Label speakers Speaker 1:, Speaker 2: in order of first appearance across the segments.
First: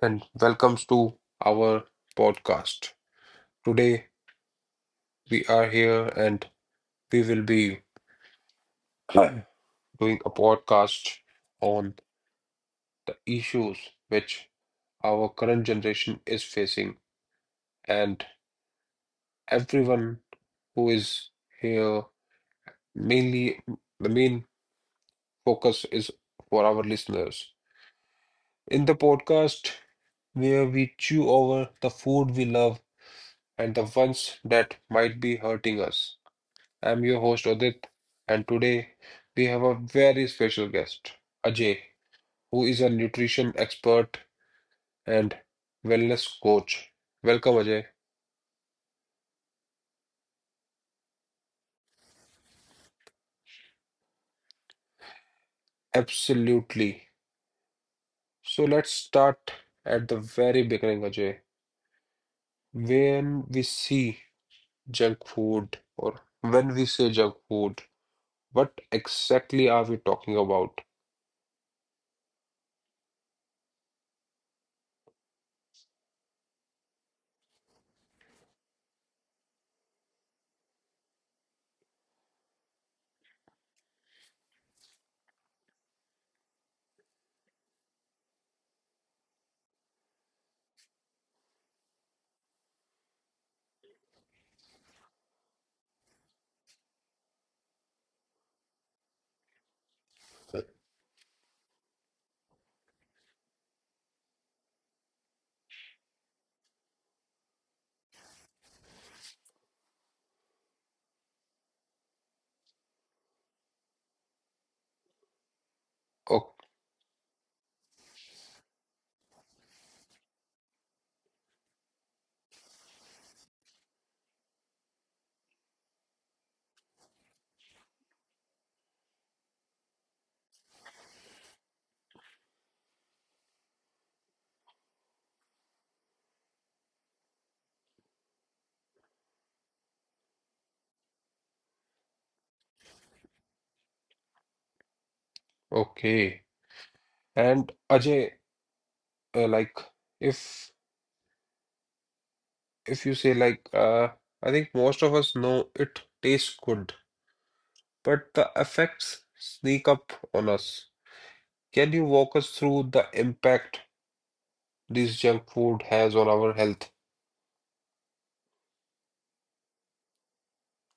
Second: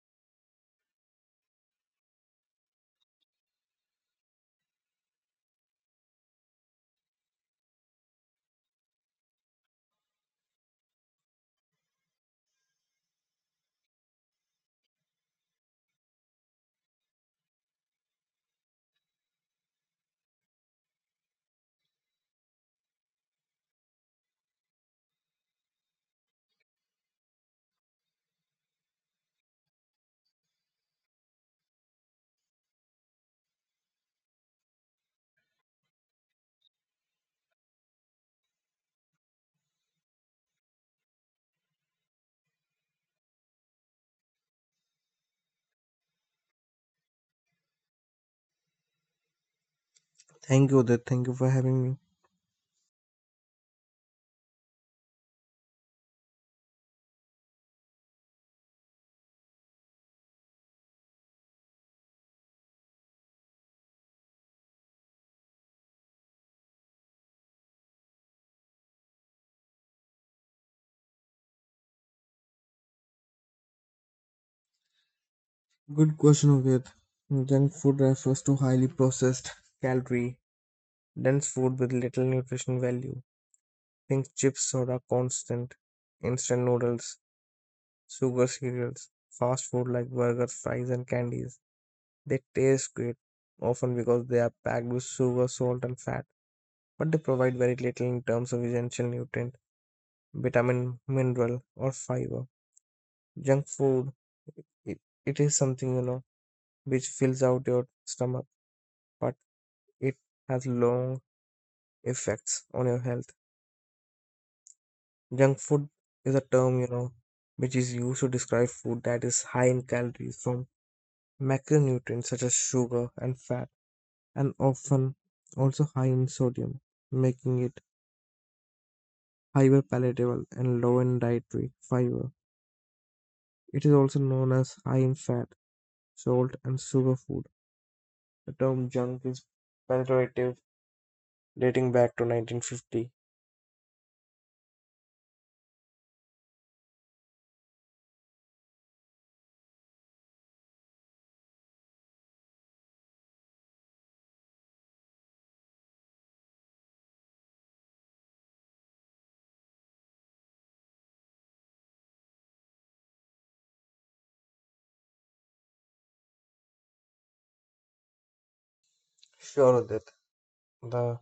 Speaker 1: and welcome to our podcast. Today, we are here and we will be. Hi. Doing a podcast on the issues which our current generation is facing, and everyone who is here mainly the main focus is for our listeners. In the podcast, where we chew over the food we love and the ones that might be hurting us. I'm your host Odit, and today we have a very special guest, Ajay, who is a nutrition expert and wellness coach. Welcome, Ajay.
Speaker 2: Thank you, Udit. Thank you for having me.
Speaker 1: Absolutely. So let's start at the very beginning, Ajay. When we see junk food, or when we say junk food, what exactly are we talking about?
Speaker 2: Good question, Udit. Junk food refers to highly processed, calorie dense food with little nutrition value. Think chips, soda, constant, instant noodles, sugar cereals, fast food like burgers, fries, and candies. They taste great, often because they are packed with sugar, salt, and fat, but they provide very little in terms of essential nutrient, vitamin, mineral, or fiber. Junk food, it, it is something. Which fills out your stomach, but it has long effects on your health. Junk food is a
Speaker 1: Oh,
Speaker 2: term, which is used to describe food that is high in calories from macronutrients such as sugar and fat, and often also high in sodium, making it hyper palatable and low in dietary fiber. It is also known as high in fat, salt, and sugar food. The term junk is pejorative, dating back to 1950.
Speaker 1: okay. And Ajay, like, if if you say like I think most of us know it tastes good, but the effects sneak up on us. Can you walk us through the impact this junk food has on our health?
Speaker 2: Sure, Udit. The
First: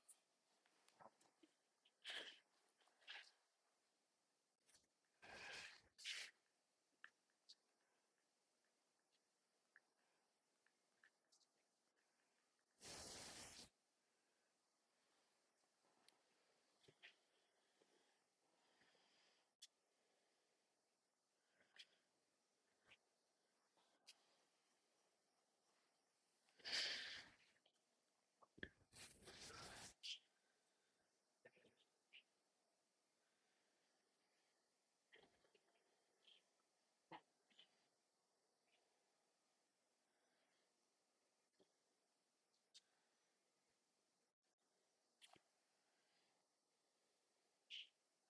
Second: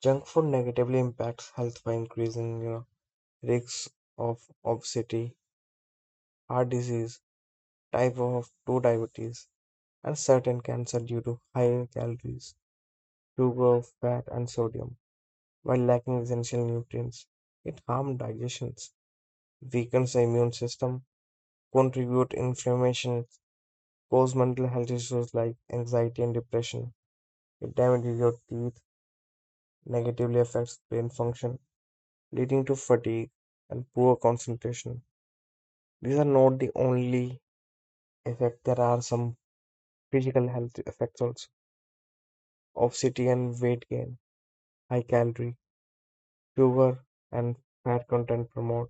Speaker 2: Junk food negatively impacts health by increasing risks of obesity, heart disease, type of 2 diabetes, and certain cancer due to high calories, sugar, fat, and sodium, while lacking essential nutrients. It harms digestions, weakens the immune system, contribute inflammation, cause mental health issues like anxiety and depression. It damages your teeth, negatively affects brain function, leading to fatigue and poor concentration. These are not the only effect. There are some physical health effects also. Obesity and weight gain, high calorie, sugar, and fat content promote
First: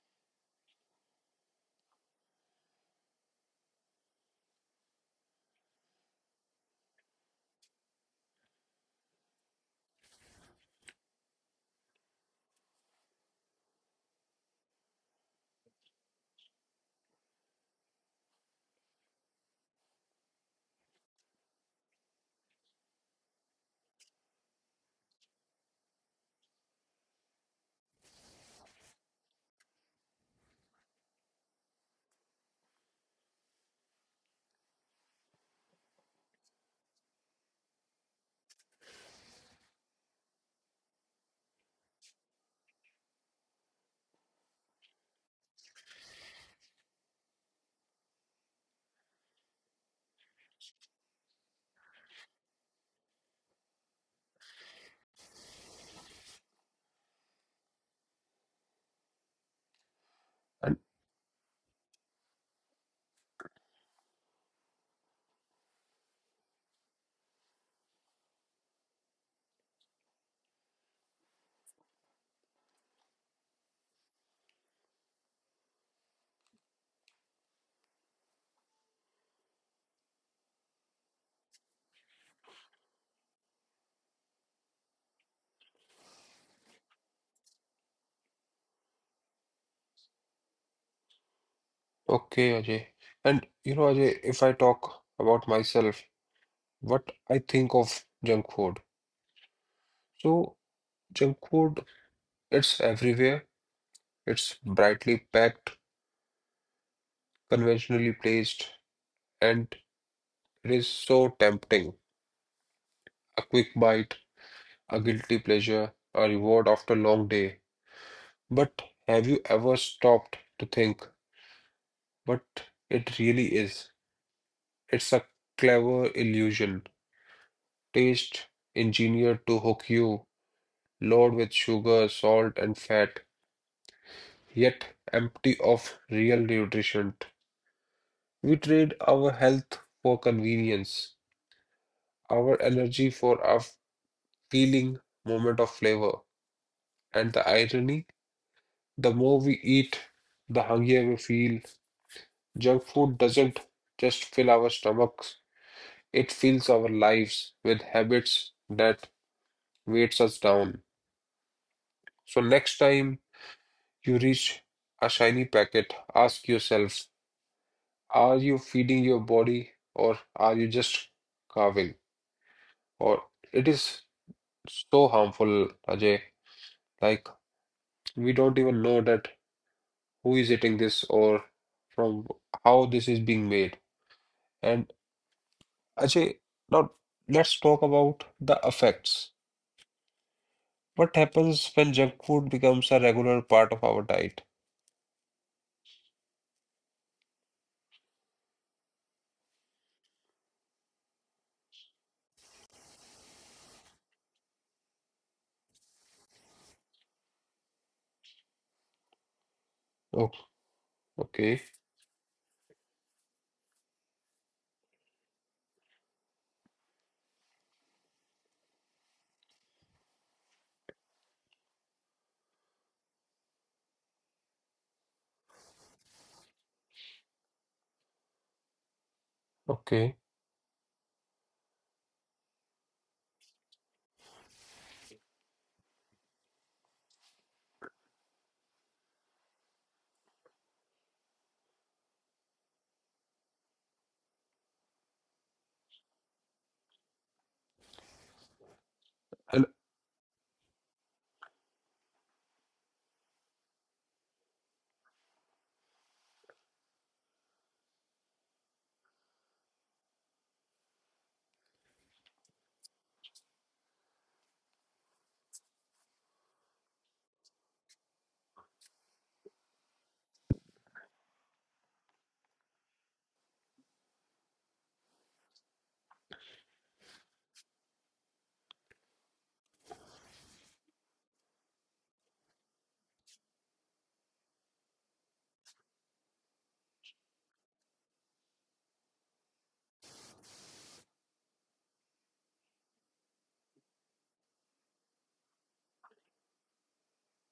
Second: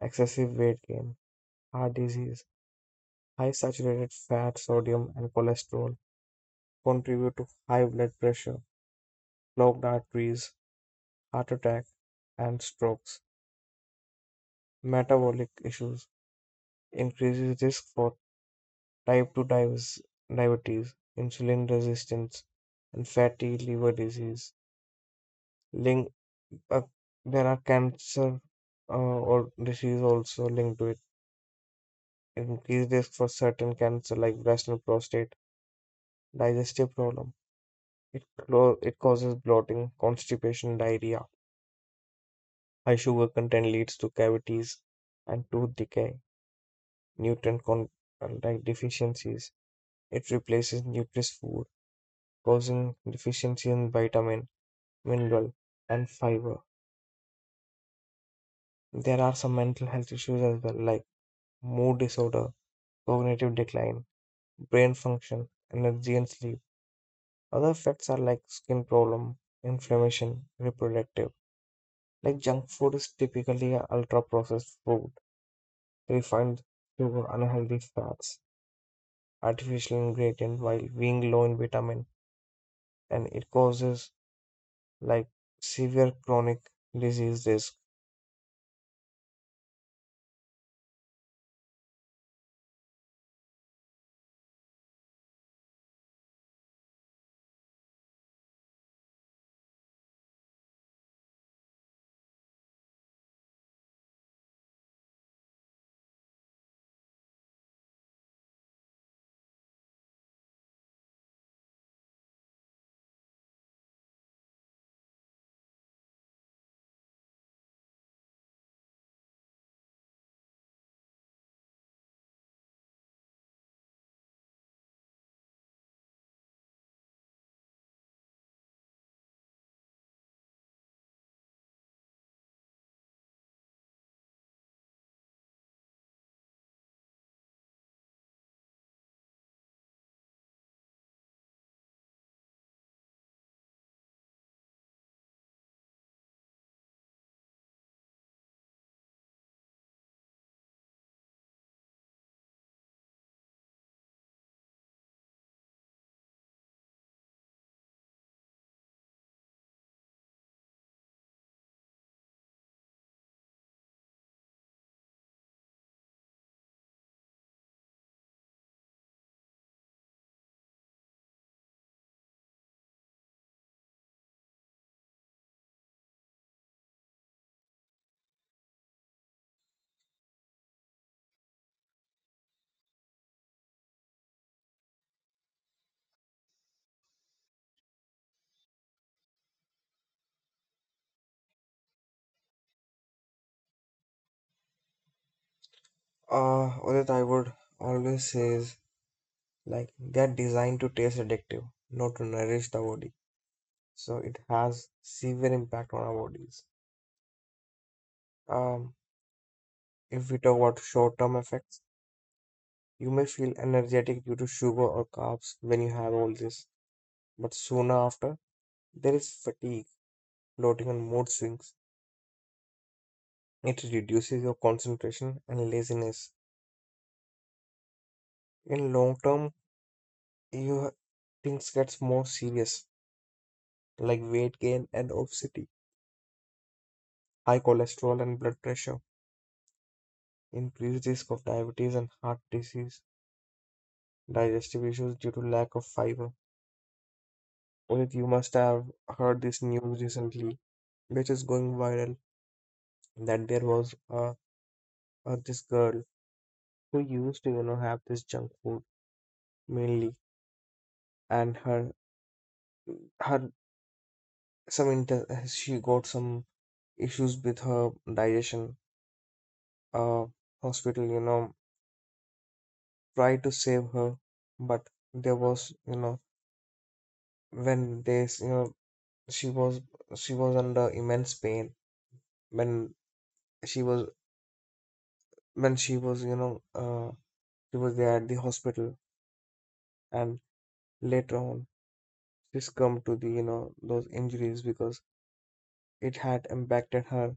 Speaker 2: excessive weight gain, heart disease, high saturated fat, sodium, and cholesterol contribute to high blood pressure, clogged arteries, heart attack, and strokes. Metabolic issues increases risk for type 2 diabetes, diabetes, insulin resistance, and fatty liver disease. Link, uh, there are cancer uh, or disease also linked to it. Increased risk for certain cancer like breast and prostate, digestive problem. It causes bloating, constipation, diarrhea. High sugar content leads to cavities and tooth decay. Nutrient deficiencies. It replaces nutritious food, causing deficiency in vitamin, mineral, and fiber. There are some mental health issues as well, like
Speaker 1: And
Speaker 2: mood disorder, cognitive decline, brain function, energy and sleep. Other effects are like skin problem, inflammation, reproductive. Like junk food is typically ultra processed food, refined sugar, unhealthy fats, artificial ingredient while being low in vitamin and it causes like severe chronic disease risk.
Speaker 1: okay, Ajay. And you know, Ajay, if I talk about myself, what I think of junk food. So junk food, it's everywhere. It's brightly packed, conventionally placed, and it is so tempting. A quick bite, a guilty pleasure, a reward after a long day. But have you ever stopped to think what it really is? It's a clever illusion, taste engineered to hook you, loaded with sugar, salt, and fat, yet empty of real nutrition. We trade our health for convenience, our energy for a feeling moment of flavor. And the irony, the more we eat, the hungrier we feel. Junk food doesn't just fill our stomachs, it fills our lives with habits that weights us down. So next time you reach a shiny packet, ask yourself, are you feeding your body or are you just carving? Or it is so harmful, Ajay. Like we don't even know that who is eating this or from how this is being made. And Ajay, now let's talk about the effects. What happens when junk food becomes a regular part of our diet?
Speaker 2: Udit, I would always say is like they're designed to taste addictive, not to nourish the body. So it has severe impact on our bodies. Um,
Speaker 1: Oh,
Speaker 2: if we talk about short-term
Speaker 1: okay,
Speaker 2: effects, you may feel energetic due to sugar or carbs when you have all this, but sooner after there is fatigue, bloating, and mood swings. It reduces your concentration and laziness. In long term,
Speaker 1: okay,
Speaker 2: you things gets more serious like weight gain and obesity, high cholesterol and blood pressure, increased risk of diabetes and heart disease, digestive issues due to lack of fiber. Udit, you must have heard
Speaker 1: and
Speaker 2: this news recently, which is going viral, that there was a this girl who used to have this junk food mainly, and her her some inter she got some issues with her digestion. Uh, Hospital, tried to save her, but there was, when they, s- you know, she was she was under immense pain when she was she was, she was there at the hospital, and later on she succumbed to the, those injuries because it had impacted her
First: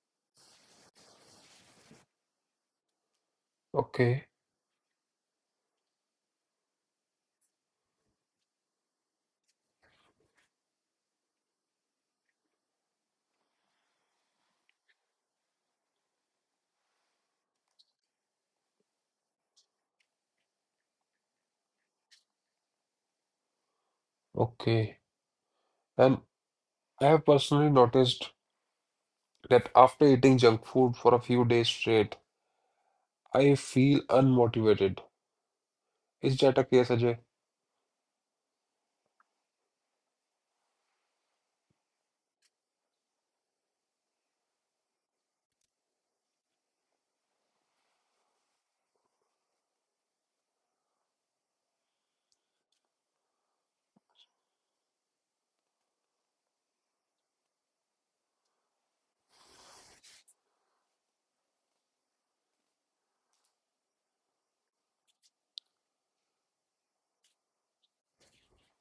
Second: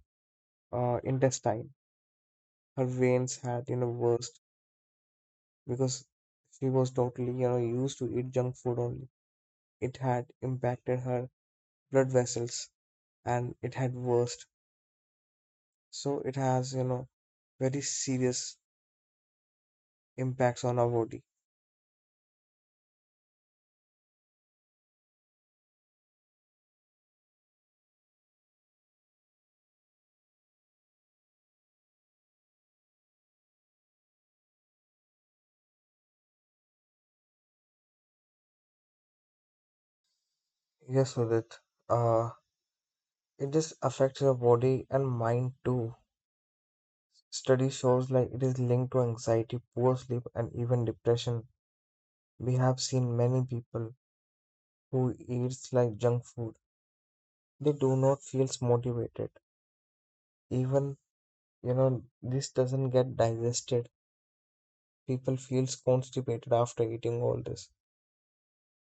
Speaker 2: intestine. Her veins had,
Speaker 1: okay,
Speaker 2: burst because she was totally, used to eat junk food only. It had impacted her blood vessels and it had worsened. So it has, very serious impacts on our body.
Speaker 1: okay. And I have personally noticed that after eating junk food for a few days straight, I feel unmotivated. Is that a case, Ajay?
Speaker 2: Yes, Udit. Uh, it just affects your body and mind too. Study shows like it is linked to anxiety, poor sleep, and even depression. We have seen many people who eats like junk food. They do not feels motivated. Even, this doesn't get digested. People feels constipated after eating all this.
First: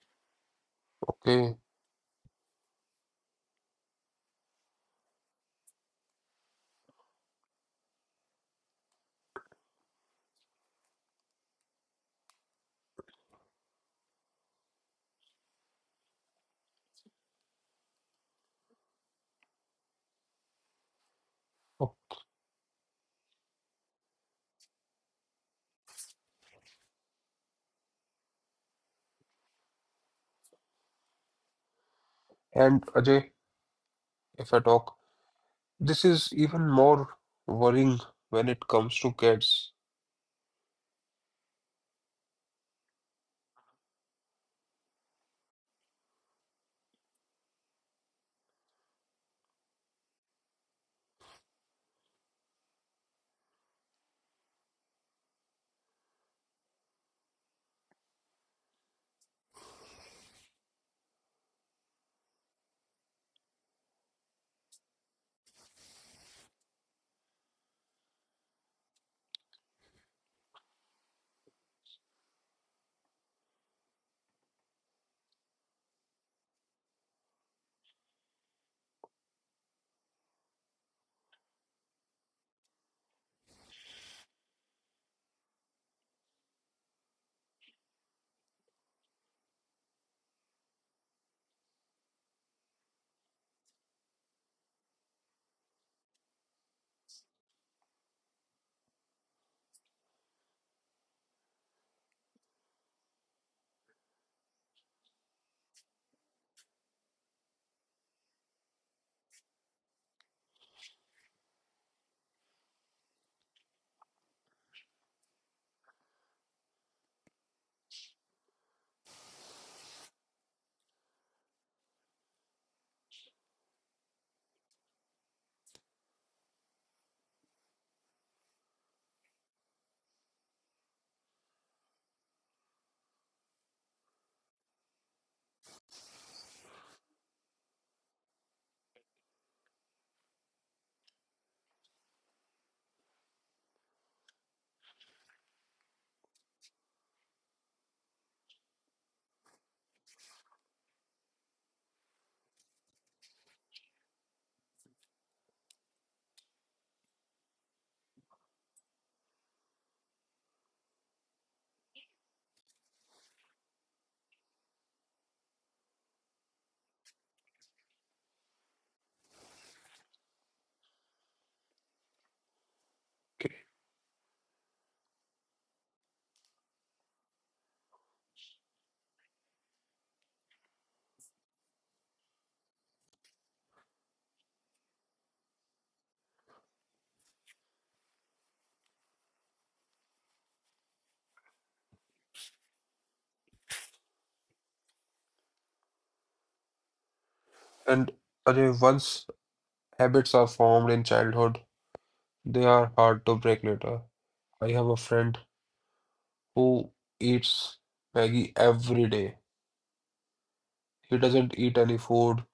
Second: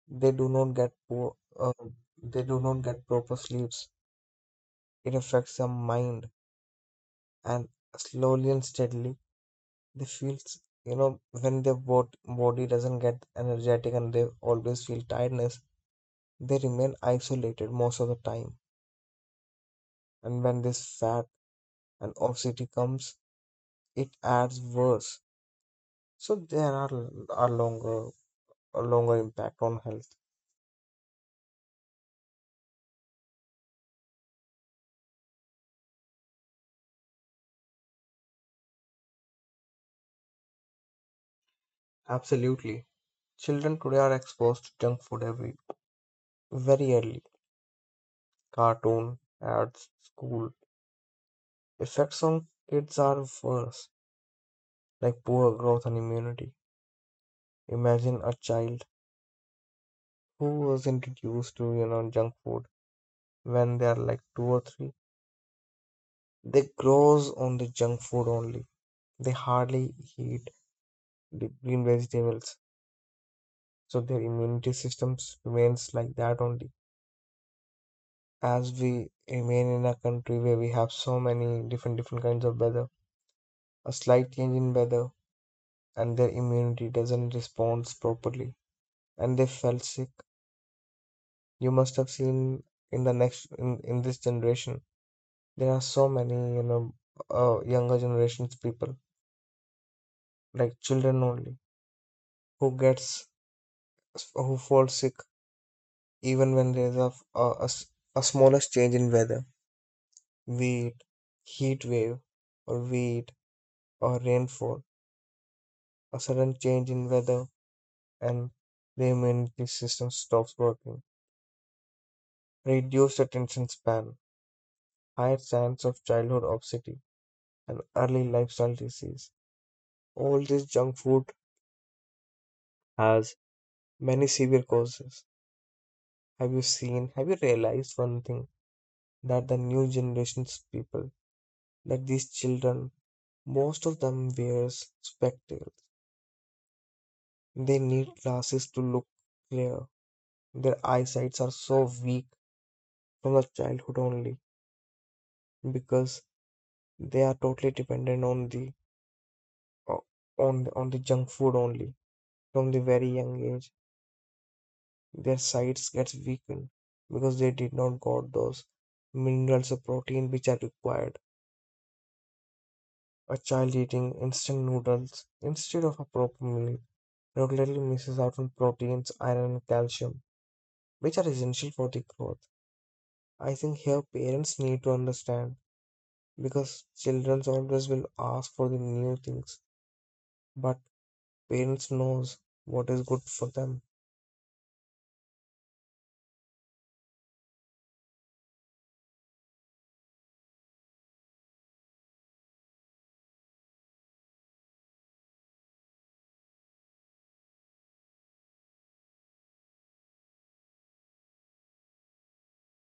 Speaker 2: They do not get poor,
Speaker 1: Okay.
Speaker 2: uh, they do not get proper sleep. It affects their mind and slowly and steadily they feel you know when body doesn't get energetic and they always feel tiredness. They remain isolated most of the time, and when this fat
Speaker 1: Oh,
Speaker 2: and obesity comes, it adds worse. So there are, are longer a longer impact on health.
Speaker 1: and Ajay, if I talk, this is even more worrying when it comes to kids.
Speaker 2: Absolutely, children today are exposed to junk food every very early, cartoon ads, school. Effects on kids are worse, like poor growth and immunity. Imagine a child who was introduced to junk food when they are like two or three. They grows on the junk food only. They hardly eat the green vegetables, so their immunity systems remains like that only. As we remain in a country where we have so many different different kinds of weather, a slight change in weather and their immunity doesn't respond properly, and they fell sick. You must have seen in this generation there are so many, younger generations people like children only who gets who fall sick even when there's a, a s- a smallest change in weather, be it heat wave or be it or rainfall, a sudden change in weather and the immunity system stops working. Reduced attention span, higher chance of childhood obesity and early lifestyle disease. All this junk food has many severe causes. Have you realized one thing that the new generations people, that these children, most of them wears spectacles. They need glasses to look clear. Their eyesights are so weak from the childhood only because they are totally dependent on the o- on the junk food only. From the very young age, their sights gets weakened because they did not got those minerals or protein which are required. A child
Speaker 1: Okay.
Speaker 2: eating instant noodles instead of a proper meal regularly misses out on proteins, iron, and calcium, which are essential for the growth. I think here parents need to understand because children always will ask for the new things, but parents knows what is good for them.
Speaker 1: And Ajay, once habits are formed in childhood, they are hard to break later. I have a friend who eats Maggie every day. He doesn't eat any food.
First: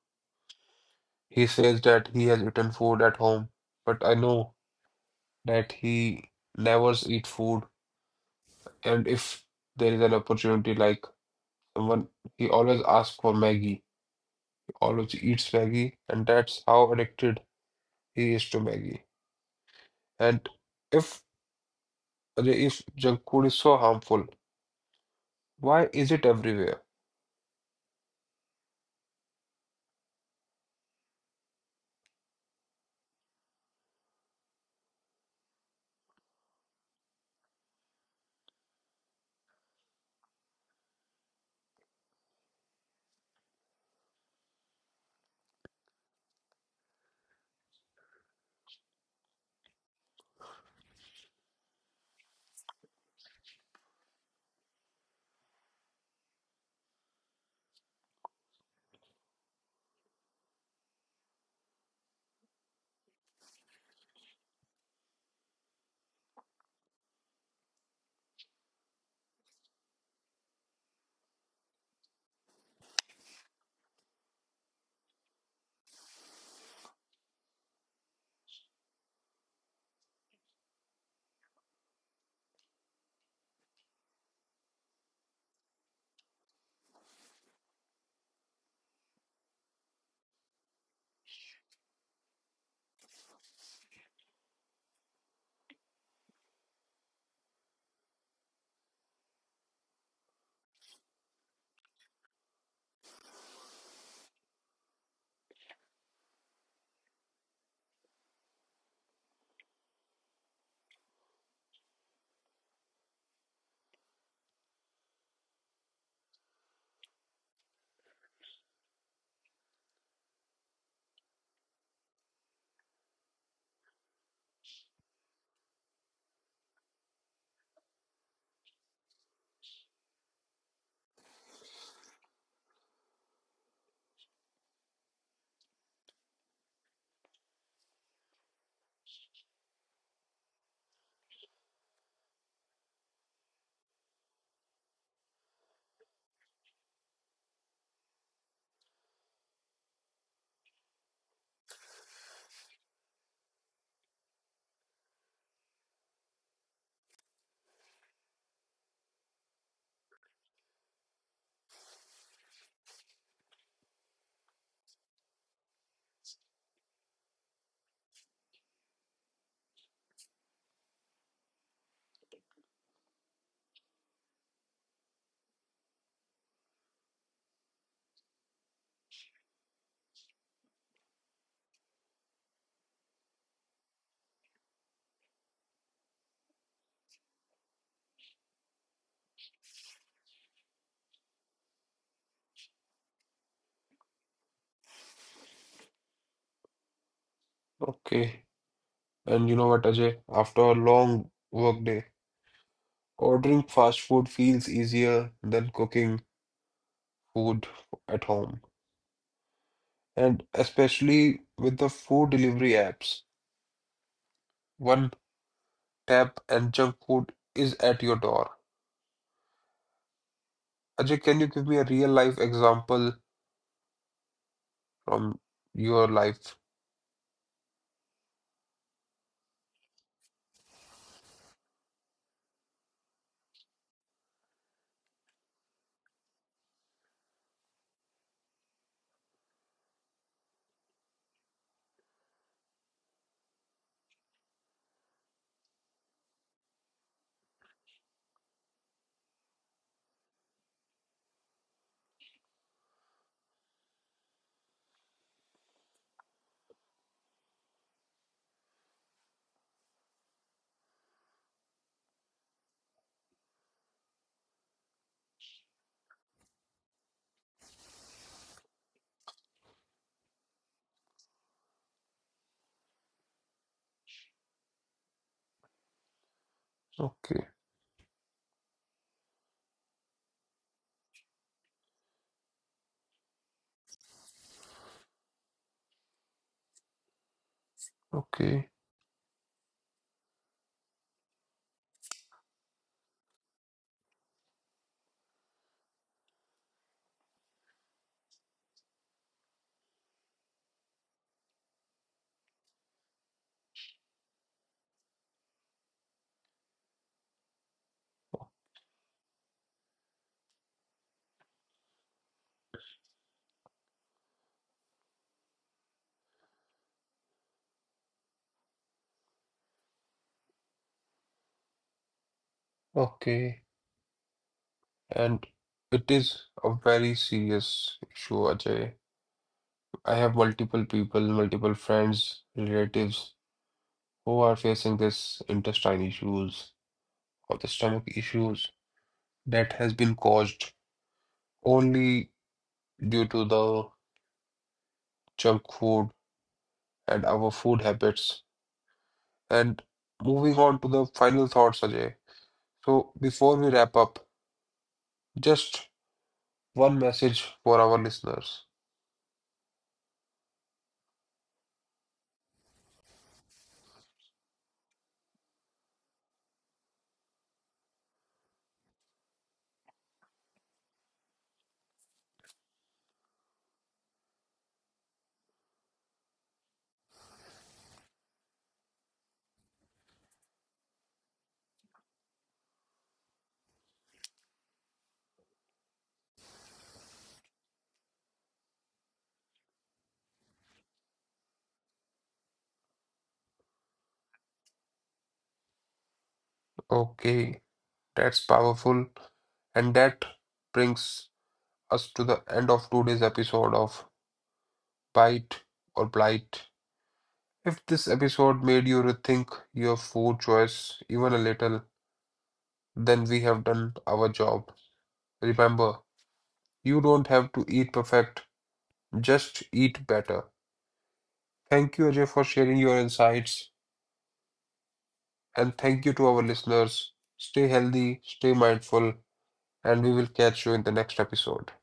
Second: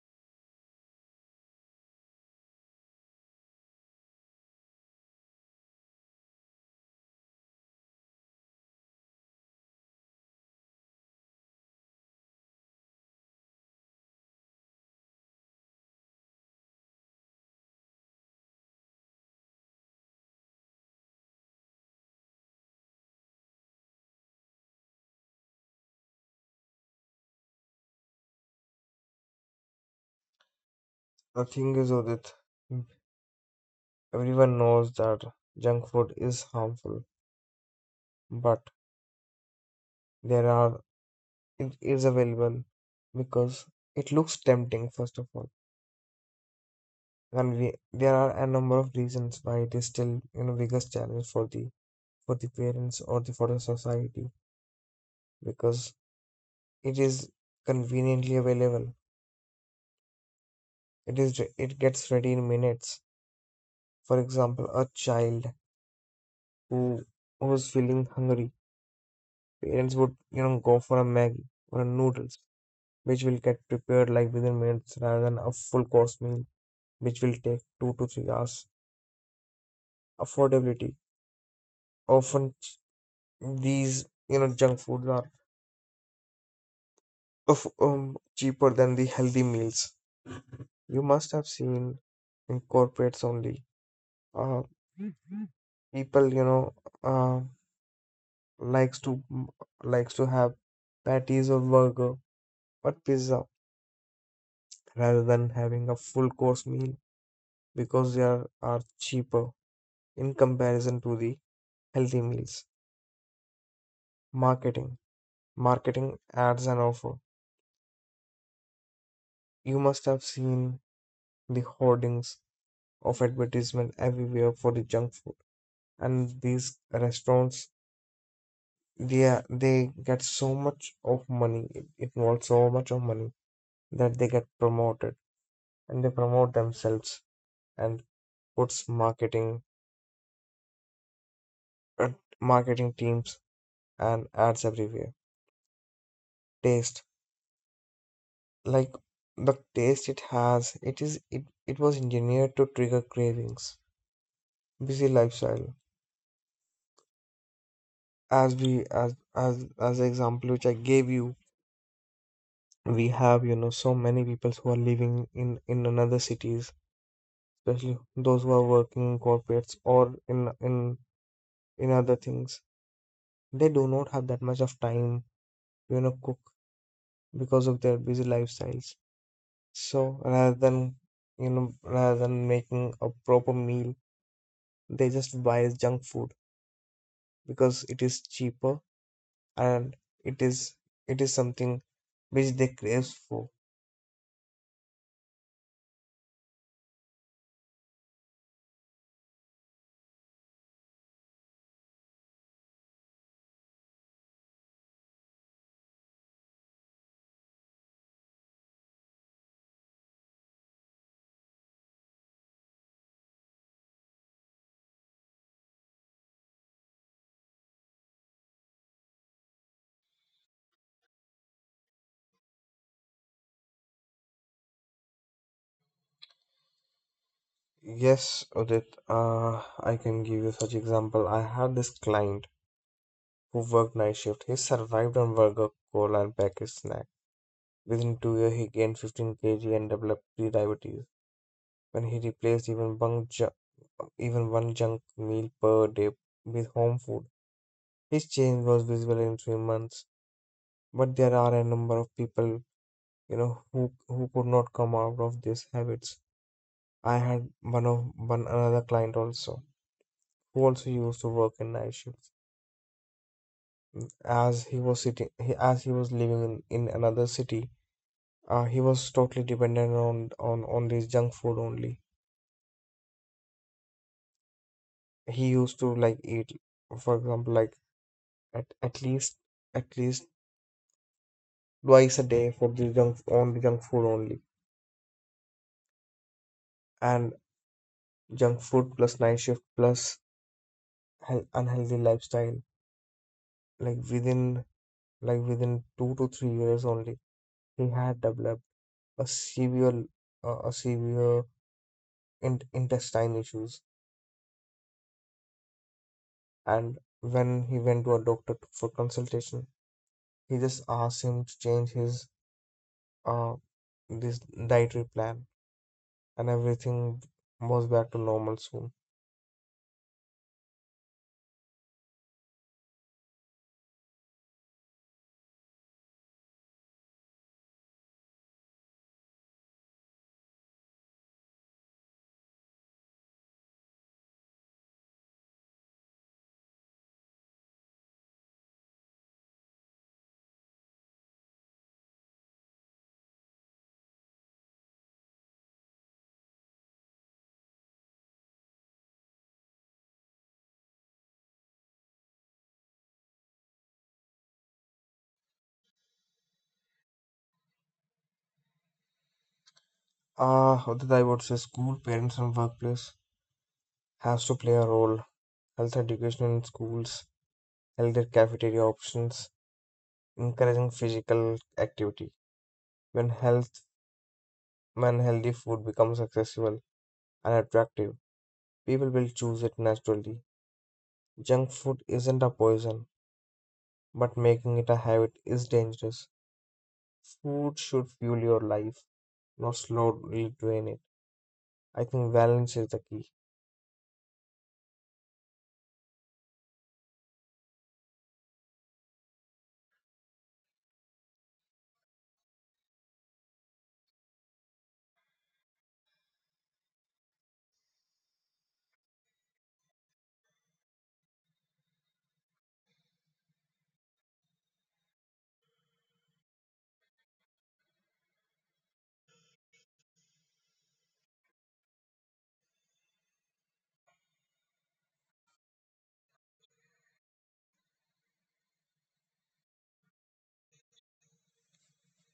Speaker 1: He says that he has eaten food at home, but I know that he never eat food. And if there is an opportunity, like someone, he always asks for Maggie. He always eats Maggie, and that's how addicted he is to Maggie. And if if junk food is so harmful, why is it everywhere?
Speaker 2: The thing is, Udit, everyone knows that junk food is harmful, but there are it is available because it looks tempting first of all. Well, there are a number of reasons why it is still, biggest challenge for the parents or the for the society because it is conveniently available. It gets ready in minutes. For example, a child who who's feeling hungry, parents would, go for a Maggie or a noodles, which will get prepared like within minutes rather than a full course meal, which will take 2 to 3 hours. Affordability. Often ch- these, junk foods are of cheaper than the healthy meals. You must have seen in corporates only. Uh, People, uh, likes to likes to have patties or burger, but pizza rather than having a full course meal because they are cheaper in comparison to the healthy meals. Marketing, marketing ads and offer. You must have seen the hoardings of advertisement everywhere for the junk food, and these restaurants, they they get so much of money, it involves so much of money, that they get promoted and they promote themselves and puts marketing uh, marketing teams and ads everywhere. Taste, like, the taste it has, it was engineered to trigger cravings. Busy lifestyle, as we as the example which I gave you, we have so many people who are living in another cities, especially those who are working in corporates or in other things. They do not have that much of time to, cook because of their busy lifestyles. So rather than making a proper meal, they just buy junk food because it is cheaper, and it is it is something which they crave for.
Speaker 1: Okay. And you know what, Ajay? After a long workday, ordering fast food feels easier than cooking food at home. And especially with the food delivery apps, one tap and junk food is at your door. Ajay, can you give me a real life example from your life?
Speaker 2: Yes, Udit, I can give you such example. I had this client who worked night shift. He survived on burger, cola, and packaged snack. Within 2 years, he gained 15 kg and developed pre-diabetes. When he replaced even one junk meal per day with home food, his change was visible in 3 months. But there are a number of people, who could not come out of these habits. I had one another client also who also used to work in night shifts. As he was sitting, as he was living in another city, he was totally dependent on this junk food only. He used to like eat, for example, like
Speaker 1: Okay,
Speaker 2: at, least twice a day for the junk only junk food only. And junk food
Speaker 1: okay,
Speaker 2: plus night shift plus unhealthy lifestyle, like within 2 to 3 years only, he had developed a severe uh, a severe intestine issues, and when he went to a doctor for consultation, he just asked him to change his uh this dietary plan, and everything was back to normal soon.
Speaker 1: okay. And it is a very serious issue, Ajay. I have multiple people, multiple friends, relatives who are facing this intestine issues or the stomach issues that has been caused only due to the junk food and our food habits. And moving on to the final thoughts, Ajay. So before we wrap up, just one message for our listeners.
Speaker 2: I would say school, parents, and workplace has to play a role. Health education in schools, healthier cafeteria options, encouraging physical activity. When health, when healthy food becomes accessible and attractive, people will choose it naturally. Junk food isn't a poison, but making it a habit is dangerous. Food should fuel your life, not slowly drain it. I think balance is the key.
Speaker 1: Okay, that's powerful. And that brings us to the end of today's episode of Bite or Blight. If this episode made you rethink your food choice even a little, then we have done our job. Remember, you don't have to eat perfect, just eat better. Thank you, Ajay, for sharing your insights. And thank you to our listeners. Stay healthy, stay mindful, and we will catch you in the next episode.